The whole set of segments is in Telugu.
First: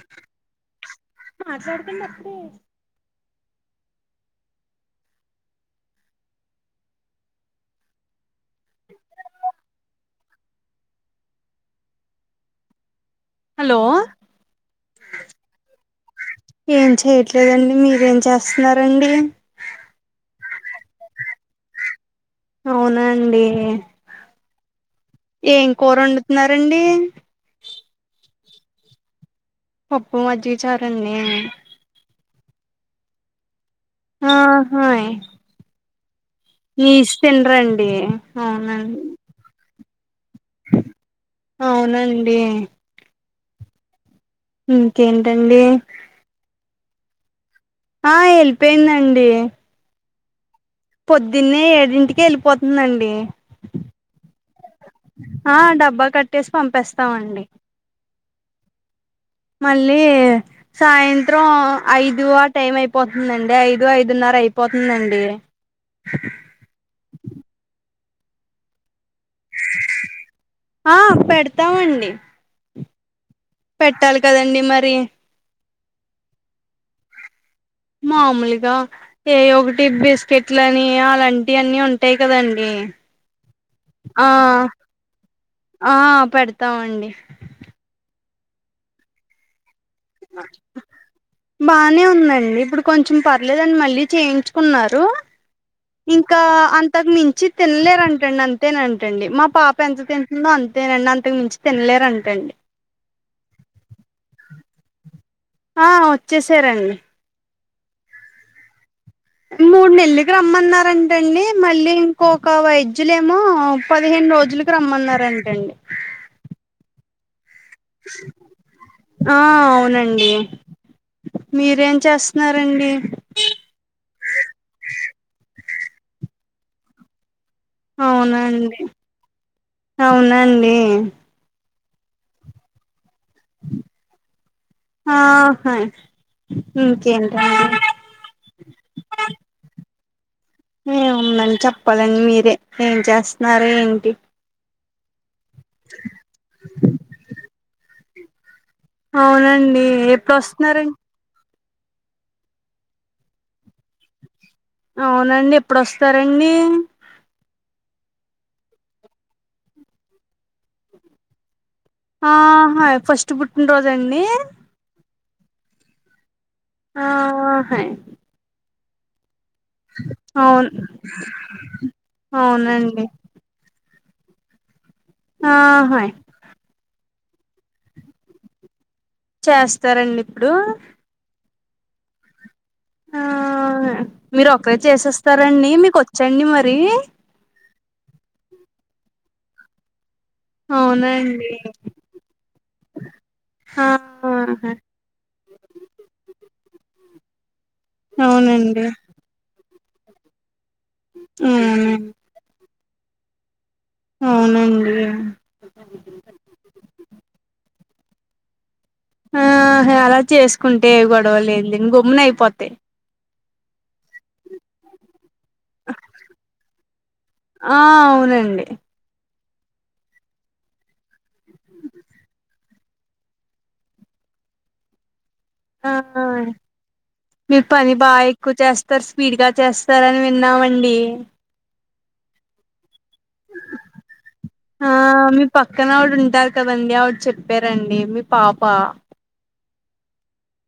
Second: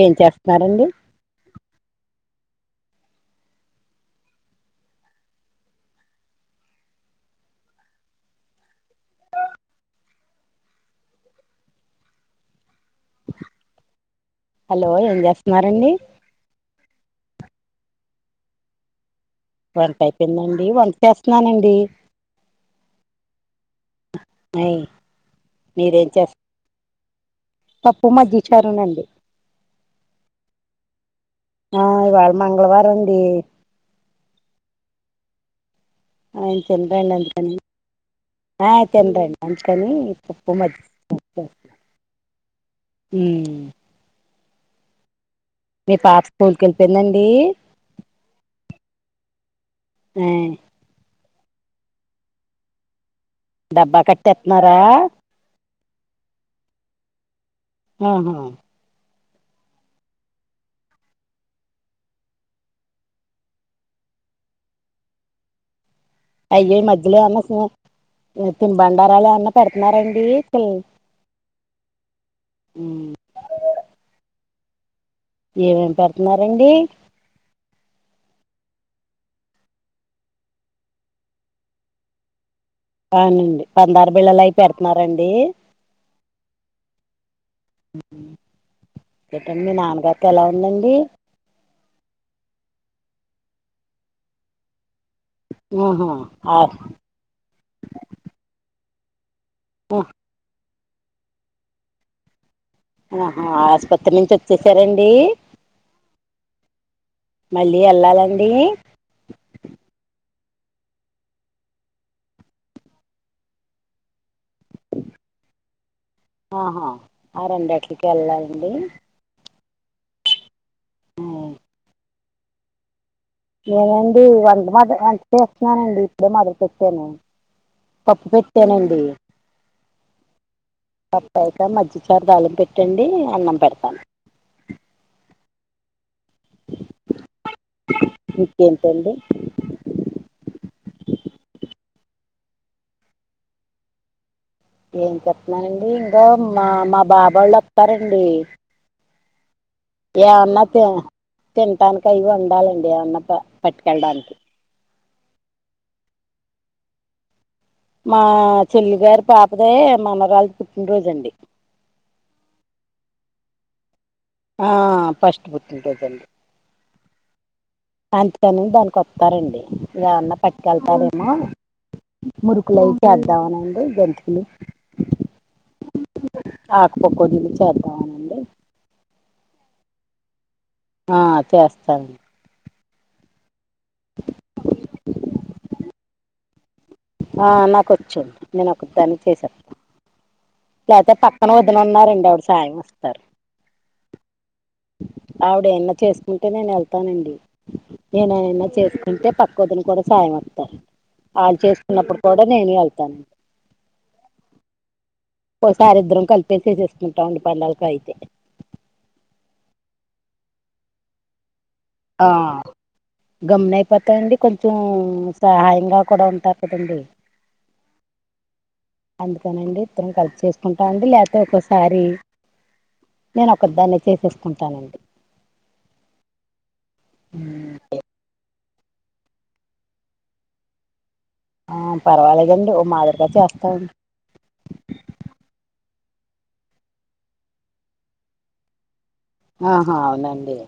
ఏం చేస్తున్నారండి మాట్లాడుతున్న అపుడే హలో హలో ఏం చేస్తున్నారండి ఏం చేయట్లేదండి మీరేం చేస్తున్నారండి వంట అయిపోయిందండి వంట చేస్తున్నానండి. అవునాండి. నయి. ఏం కూర వండుతున్నారండి. తప్పు మజ్జిగా చారునండి. పప్పు మజ్జిగ చారంన్నీ. ఆ ఇవాళ మంగళవారం అండి. ఆహయ్. ఆయన తినరండి అందుకని తినరండి ఆ అవునండి తినరండి అందుకని పప్పు మజ్జి. అవునండి. ఉ. ఇంకేంటండి. మీ పాప స్కూల్కి ఎల్లిపోయిందండి. ఆ ఏళ్ళిపోయిందండి. అయ్. పొద్దున్నే ఏడింటికే ఎళ్ళిపోతుందండి. డబ్బా కట్టేస్తున్నారా ఆ డబ్బా కట్టేసి పంపేస్తామండి. ఉహు. మళ్ళీ. సాయంత్రం ఐదు ఆ టైం అయిపోతుందండి ఐదు ఐదున్నర అయిపోతుందండి. స అయ్యో ఈ మధ్యలో ఆమెకు తినుబండారాలు ఏమన్నా పెడుతున్నారండి. పిల్ ఆ పెడతామండి. ఉ. పెట్టాలి కదండి మరి. ఏమేమి పెడుతున్నరండి. మామూలుగా. ఏయ్యో ఒకటి బిస్కెట్లని అలాంటి అన్ని ఉంటాయి కదండి. అవునండి పందారు ఆ బిళ్లలు అయి పెడుతున్నారండి. ఆ పెడతామండి. ఏటండి మీ నాన్నగారికి ఎలా ఉందండి. బానే ఉందండి ఇప్పుడు కొంచెం పర్లేదండి మళ్ళీ చేయించుకున్నారు. ఆహా ఇంకా అంతకు మించి తినలేరంటండి అంతేనంటండి మా పాప ఎంత తిన్. అంతేనండి అంతకు మించి తిన్లేరంట అండి. ఆహా ఆస్పత్రి నుంచి వచ్చేసారండి. ఆ వచ్చేసారండి. మళ్ళీ వెళ్ళాలండి. మూడు నెల్లకి రమ్మన్నారంటండి మళ్ళీ ఇంకొక వైద్యులేమో పదిహేను రోజులు. రమ్మన్నారంటండి. ఆహా ఆ రెండట్లకి వెళ్ళాలండి. ఆ అవునండి మీరేం చేస్తున్నారండి. నేనండి వంట మ వంట చేస్తున్నానండి ఇప్పుడే మొదలుపెట్టాను. పప్పు అవునండి పెట్టేనండి అవునండి పప్. రైతా మజ్జిగ చారు తాలింపు పెట్టండి అన్నం పెడతాను. ఆ హై ఇంకేంటండి. ఇకేంతండి ఏముందండి చెప్పాలండి మీరే ఏం చేస్తున్నార ఏంటి ఏం చెప్తున్నానండి ఇంకా మా మా బాబోళ్ళు వస్తారండి అవునండి ఎప్పుడు ఏమన్నా వస్తున్నారండి తినడానికి అవి వండాలండి ఏమన్నా పట్టుకెళ్ళడానికి అవునండి ఎప్పుడోస్తారండి మా చెల్లిగారి పాపదయే మనవరాలు పుట్టినరోజు అండి ఆహా ఫస్ట్ పుట్టినరోజండి ఆ ఫస్ట్ పుట్టినరోజండి ఆ బాగున్నాయి అంతేనే దానికి వస్తారండి ఎవన్నా అవును పట్టుకెళ్తారేమో మురుకులయి అవునండి చాలు ఇదవునండి జంతికలు ఆహ ఆకు పక్కడివి చద చేస్తారండి ఇప్పుడు ఆ చేస్తానుండి ఆ మీరు ఒకక్కరే చేసేస్తారండి మీకు వచ్చండి మరి ఆ నాకు వచ్చండి నేను ఒక దాన్ని చేశాను లేకపోతే అవునండి పక్కన వదునన్నారండి అవిడ సాయం వస్తారు ఆ ఆవిడ ఎన్నా చేసుకుంటే నేను వెళ్తానండి నేనున్నా అవునండి చేసుకు తంటే పక్క వదిని కూడా సాయం వస్తారు వాళ్ళు అవునండి చేసుకున్నప్పుడు కూడా నేను వెళ్తాను అవునండి ఒకసారిద్దరం కలిపేసేసుకుంటాండి పండగలకి అయితే ఆ అలా చేసుకుంటే గొడవలేదు ఆ గమున అయిపోతాండి కొంచెం సహాయంగా కూడా ఉంటారు కదండీ ఆ అవునండి అందుకనండి ఇద్దరం కలిసి చేసుకుంటా అండి లేకపోతే ఒక్కసారి నేను ఒక దాన్ని చేసేసుకుంటానండి ఆ మీరు పని బాగా ఎక్కువ చేస్తారు స్పీడ్ గా చేస్తారని విన్నామండి ఆ పర్వాలేదండి ఓ మాదిరిగా చేస్తాండి ఆ మీ పక్కన ఆవిడు ఉంటారు కదండి ఆవిడ చెప్పారండి మీ పాప ఆహా అవునండి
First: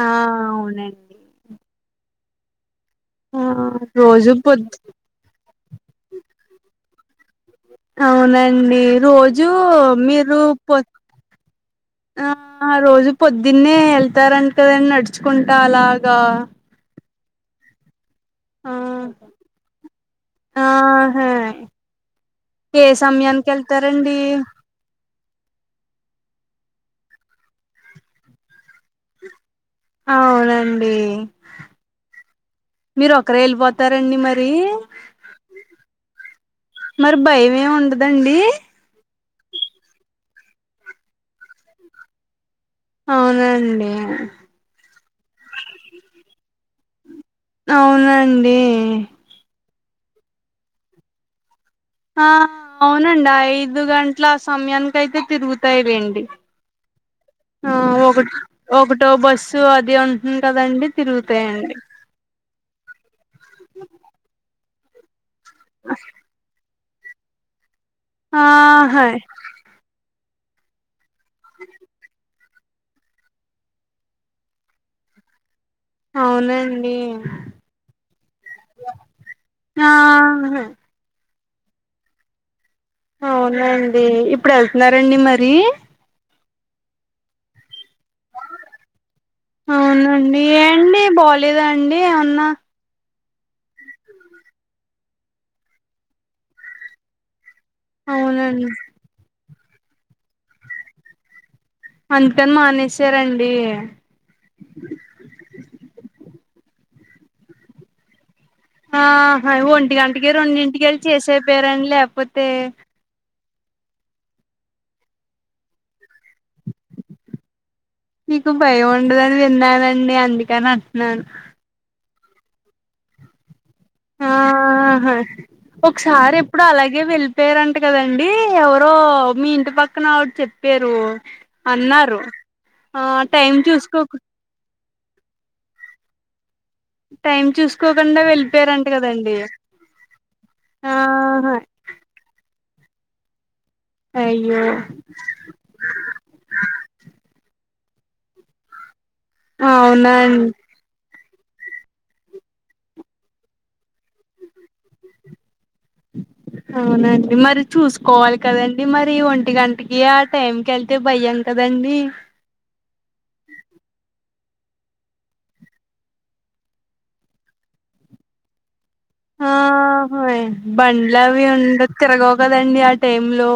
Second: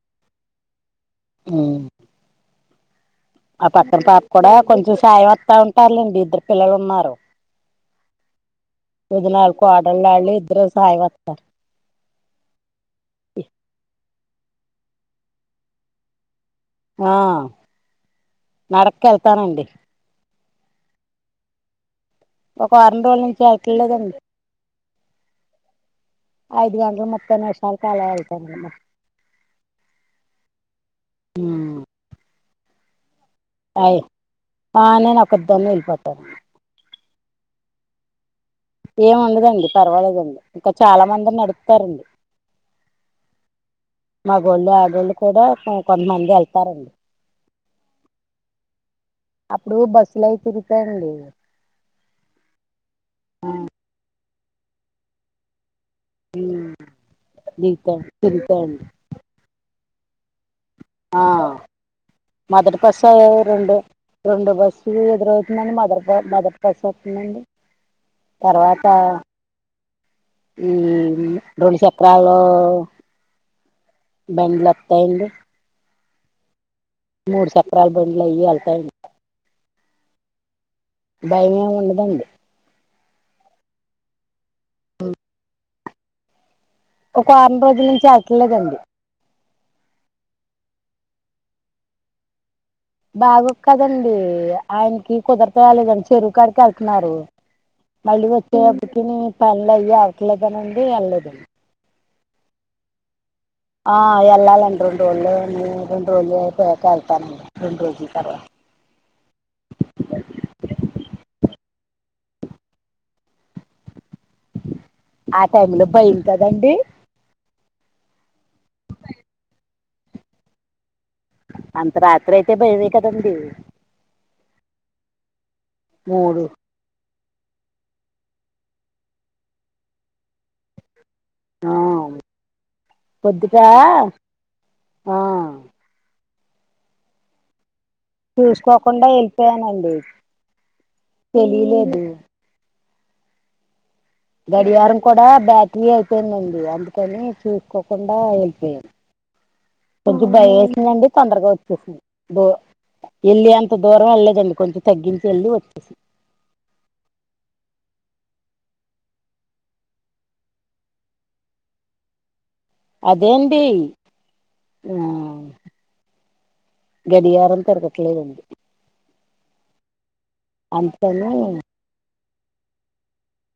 ఆ అవునండి ఆ ఆ పక్కన పాప రోజు కూడా పొద్దు కొంచెం సాయం వస్తా ఉంటారులేండి ఇద్దరు పిల్లలు ఉన్నారు అవునండి రోజూ వదినాలు కోడళ్ళు వాళ్ళు మీరు ఇద్దరు సాయం వస్తారు ఆ ఆ రోజు పొద్దున్నే వెళ్తారంట కదని నడుచుకుంటా అలాగా ఆ ఆ నడక్ వెళ్తానండి ఆహా ఒక ఏ వారం రోజుల నుంచి సమయానికి వెళ్ళట్లేదండి వెళ్తారండి ఐదు గంటలు ముప్పై నిమిషాల కాలా ఏళ్త నండి అవునండి మీరు ఒకరే అయి ఎళ్పోతారండి మరి? ఆ నేను ఒకదాన్ని వెళ్ళిపోతాను మరి భయం ఏమి ఉండదండి? ఏం ఉండదండి పర్వాలేదండి ఇంకా చాలా మంది నడుపుతారండి అవునండి మగోళ్ళు, ఆడోళ్ళు కూడా కొంతమంది వెళ్తారండి అవునండి అప్పుడు బస్సులు అయి తిరుగుతాయండి ఆ అవునండి ఆ ఐదు గంట్ల ఆ సమయానికి అయితే తిరుగుతాయిలే అండి ఉమ్ దీత్త తిరుగుతాయండి టో బస్సు అది ఉంటుంది కదండి ఆ తిరుగుతాయండి మొదటి బస్సు రెండో రెండు బస్సు ఎదురవుతుందని మొదటి మొదటి స్ ఒత్తందండి తర్వాత ఆహా ఉమ్ రెండు చక్రాలు బండ్లు వత్తాయండి అవునండి మూడు చక్రాల బండ్లు అయ్యి వెళ్తాయండ్ హా భయమే ఉండదండి అవునండి ఇప్పుడు వెళ్త్నారండి మరి ఒక వారం రోజుల నుంచి అవట్లేదండి అవునండి ఏండి బాలేదా అండి ఏమన్నా? బాగొద్ కదండి ఆయనకి కుదర్తలేదం చెరువుకాడికి వెళ్త్నారు మళ్ళీ అవునండి వచ్చేటప్పటికిని పనులు అయ్యి అవ్వట్లేదునిండి వెళ్ళేదు అదుకని మానేసారా అండి ఆ వెళ్ళాలండి రెండు రోజులు రెండు రోజులైతే వెళ్తానండి రెండు రోజుల తర్వాత ఆహ ఒంటి గంటికి రెండింటికెళ్ళి చేసేయిపోయారండి లేపోతే ఆ టైమ్ లో బైలు కదండి నీకు భయం ఉండదని విన్నానండి అందుకని అంట్నాను అంత రాత్రి అయితే భయమే కదండి ఆహా ఒకసారి మూడు ఎప్పుడు అలాగే వెళ్ పేరంట కదండి ఎవరో మీ ఇంటి పక్కన ఆవిడ్ చెప్పారు ఆ అన్నారు ఆ టైమ్ పొద్దుట చూసుకోక్ ఆ టైం చూస్కోకుండా వెళ్ళిపోయారంట చూసుకోకుండా కదండి వెళ్ళిపోయానండి ఆహ లేదు అయ్యో గడియారం కూడా బ్యాట్రీ ఐపోయిందండి అందుకని చూస్కోకుండా వెళ్పోయా అవునా కొంచెం భయం వేసిందండి తొందరగా వచ్చేసింది బో వెళ్ళి అంత దూరం వెళ్లేదండి కొంచెం తగ్గించి వెళ్లి వచ్చేసి అవునండి మరి చూసుకోవాలి కదండి మరి ఒంటి గంటకి ఆ టైం కి వెళ్ తే భయం కదండి అదేంటి ఊ గడియారం తిరగట్లేదండి ఆహ బండ్లు అందుకని అవి ఉండ తిరగవు కదండి ఆ టైమ్ లో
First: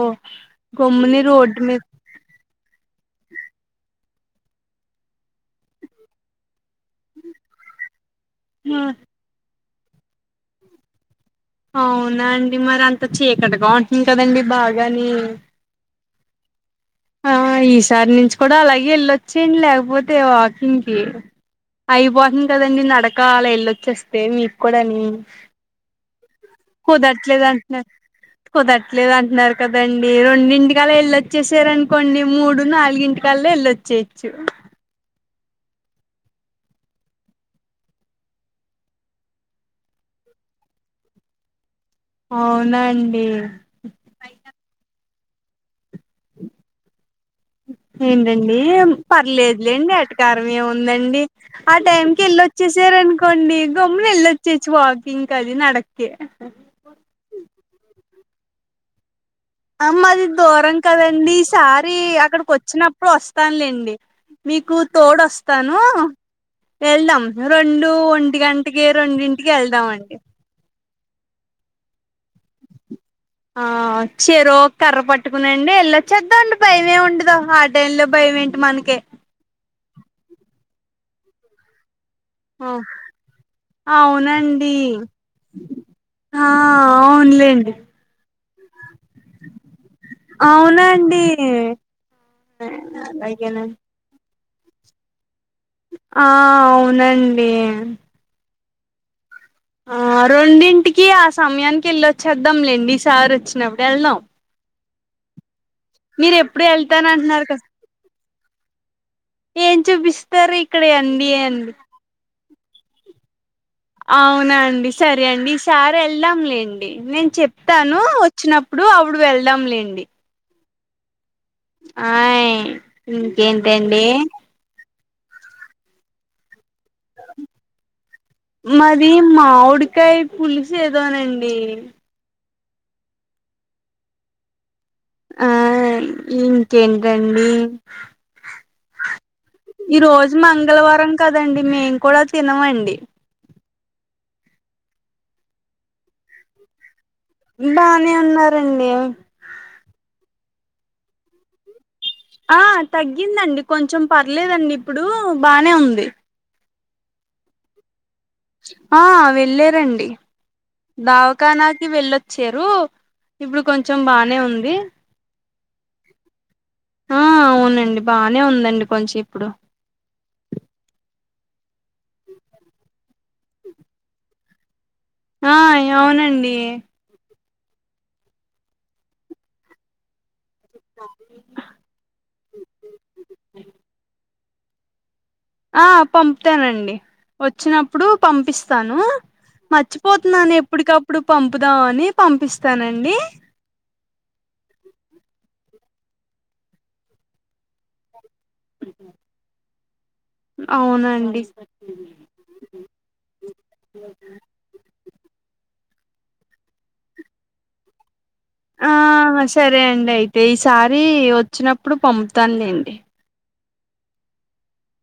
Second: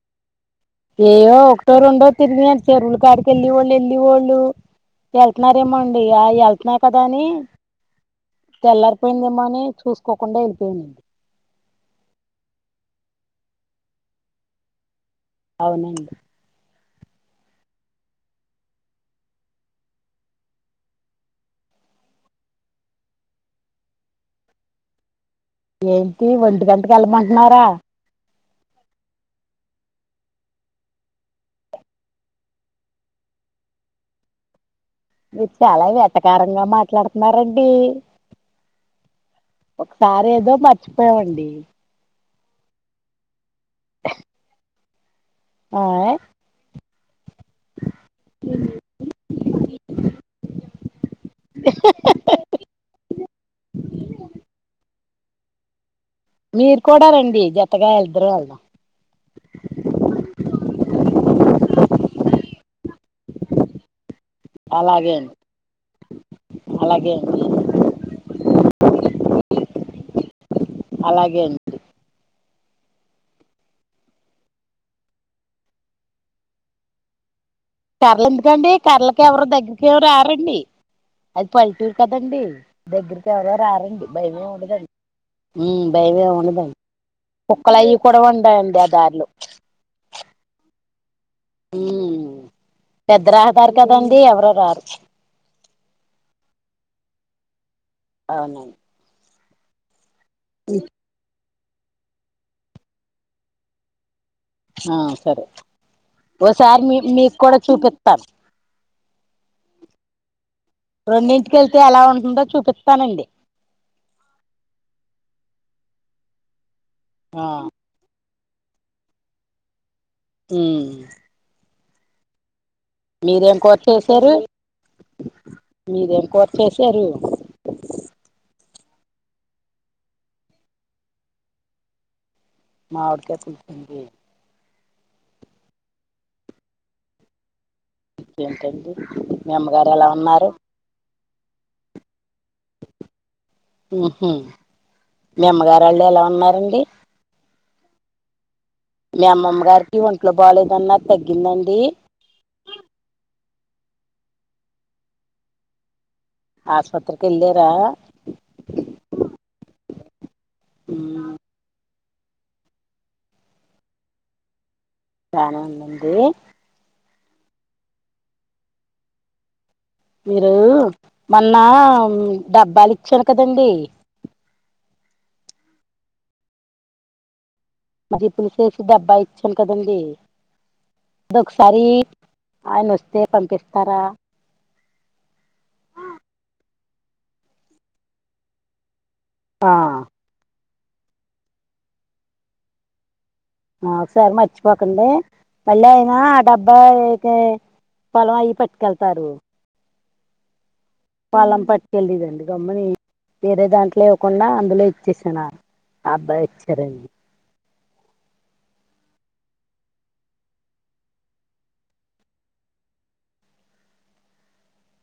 గమ్ముని ఏయ్యో రోడ్డు ఒకటో మీద రెండో తిరిగిన చెరువుల కాడికి వెళ్లి ఎళ్ళిఎళ్ళోళ్ళు వెళ్తున్నారేమోండి ఇగ వెళ్త్నా కదా అని తెల్లారిపోయిందేమో అని చూసుకోకుండా వెళ్ళిపోయానండి అవునా అండి మరి అంత చీకటిగా ఉంటుంది కదండి బాగాని అవునండి ఆ ఈసారి నుంచి కూడా అలాగే వెళ్ళొచ్చేయండి లేకపోతే వాకింగ్కి అయిపోతుంది కదండి నడకలా వెళ్ళొచ్చేస్తే మీకు కూడాని ఏంటి ఒంటికంటకి కుదట్లేదు వెళ్ళమంటున్నారా అంటున్నారు కుదట్లేదు అంటున్నారు కదండీ రెండింటికళ్ళ వెళ్లి వచ్చేసార కొండి మూడు నాలుగు ఇంటికల్లో వెళ్ళొచ్చేయచ్చు మీరు చాలా వెటకారంగా మాట్లాడుతున్నారు రండి ఒకసారి ఏదో మర్చిపోయావండి అవునా అండి ఆయ్ ఏంటండి పర్లేదులేండి వెటకారం ఏముందండి ఆ టైంకి ఎల్ వచ్చేసారనుకోండి గమ్ములుళ్లొచ్చేచ్చు వాకింగ్ అది నడకే మీరు కూడా రండి జత్తగా ఇద్దరం వెళ్దాం అ మాది దూరం కదండి ఈసారి అక్కడికి వచ్చినప్పుడు వస్తానులేండి మీకు అలాగే తోడు అండి వస్తాను అలాగే వెళ్దాం అండి రెండు ఒంటి గంటకి రెండింటికి వెళ్దాం అండి అలాగేండి ఆ చెరో కర్ర పట్టుకునేండి వెళ్లి వచ్చేద్దాం అండి భైమే ఉండదు హ డైన్ లో కర్రలు భయ ఏంటి ఎందుకండి మనకీ కర్రలకి ఎవరు దగ్గరకి ఎవరు రారండి అది పల్లెటూరు కదండి దగ్గరకి ఎవరో రారండి భయమే అవునండి ఉండదండి ఉమ్ భయమే ఆ ఉండదండి అవునులేండి కుక్కల అవి కూడా ఉండయండి ఆ దారిలో అవునా అండి ఉమ్ పెద్ద రహదారు అలాగేనండి కదండి ఎవరు రారు ఆ అవునండి అవును అండి ఆ రెండింటికి ఆ సమయానికి వెళ్ళి వచ్చేద్దాంలేండి ఈ సార్ వచ్చినప్పుడు వెళ్దాం ఆ సరే మీరు ఎప్పుడు ఓసారి మీ వెళ్తాన మీకు అంటున్నారు కూడా కదా చూపిత ఏం చూపిస్ రెండింటికెళ్తే ఎలా ఉంటుందో చూపిస్తానండి అవునా అండి సరే అండి ఈసారి వెళ్దాంలేండి నేను ఆ, చెప్తా ను వచ్చినప్పుడు అప్పుడు వెళ్దాం లేండి ఉమ్ ఆయి మీరేం కూర చేసారు మీరేం కూర చేసారు మాది మామిడికాయ పులుసు ఏదోనండి మామిడికాయ పులుసా అండి ఆయ్ ఇంకేంటండి ఏంటండి మీ అమ్మగారు ఈ ఎలా రోజు ఉన్నారు మంగళవారం కదండి మేము కూడా తినమండి ఊహూ మీ అమ్మగారు వాళ్ళు ఎలా ఉన్నారండి బానే ఉన్నారండి మీ అమ్మమ్మ గారికి ఒంట్లు బాలేదన్నారు తగ్గింద అండి ఆ తగ్గిందండి కొంచెం పర్లేదండి ఇప్పుడు బానే ఉంది ఆస్పత్రకి ఎల్లార ఆ వెళ్ళరండి ఉమ్ దావఖానాకి వెళ్ళొ చ్చరు ఇప్పుడు కొంచెం బానే ఉంది బానే ఉంద అండి ఆ అవునండి బానే ఉందండి కొంచెం ఇప్పుడు మీరు మొన్న డబ్బాలు ఇచ్చాను కదండీ ఆ అవునండి మరి పులిసేసి డబ్బా ఇచ్చాను కదండీ అది ఒకసారి ఆయన వస్తే పంపిస్తారా ఆ పంపుతానండి వచ్చినప్పుడు పంపిస్తాను ఆ మర్చిపోతున్నాను ఎప్పడికప్పుడు పంపుదాం అని పంపిస్తానండి ఆ సరి మర్చిపోకండి మళ్ళీ అయినా ఆ డబ్బా అయితే పలం అయి పెట్టుకెళ్తారు అవునా పలం పట్టుకెళ్ళిదండి గమ్మని వేరే దాంట్లో ఇవకుండా అందులో ఇచ్చేసాను ఆ అబ్బాయి వచ్చారని ఆ సరే అండి అయితే ఈసారి వచ్చినప్పుడు పంపుతానులేండి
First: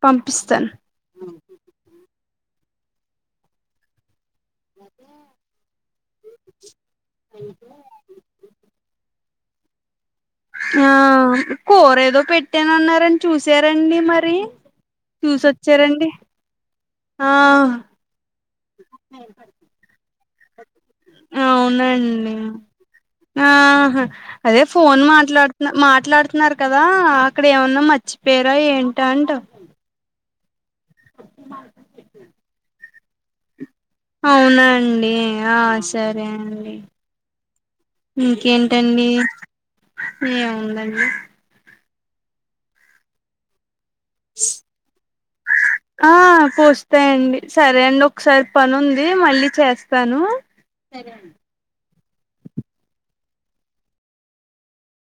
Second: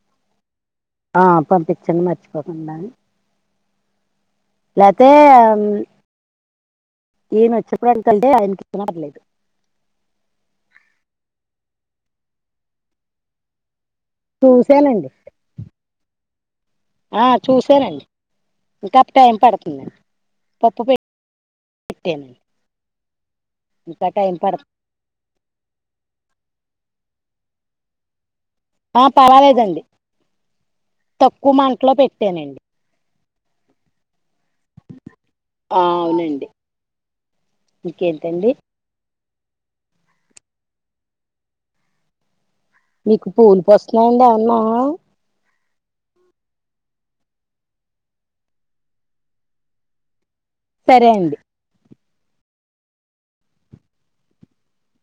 పంపిస్తాన్ ఆ పంపించండి మర్చిపోకుండా అని [unintelligible] ఆ కూర ఏదో పెట్టాన అన్నారని చూసారండి మరి చూశానండి చూసొచ్చారండి ఆ చూసానండి ఇంకా టైం పడుతుందండి పప్పు అవునండి పెట్టానండి ఆహ ఇంకా టైం అదే పడుతు ఫోన్ మాట్లాడుతు మాట్లాడుతున్నారు కదా అక్కడ ఏమన్నా మర్చిపోయారా ఏంట ఆ అని పర్వాలేదండి తక్కువ మంట్లో పెట్టానండి అవునా అండి ఆ సరే అండి ఇంకేంటండి ఇంకేం టండి ఏముందండి మీకు పూలు పూస్తున్నాయండి ఏమన్నా [inaudible] ఆ పూస్తాయండి సరే అండి ఒకసారి పని ఉంది మళ్ళీ చేస్తాను సరే అండి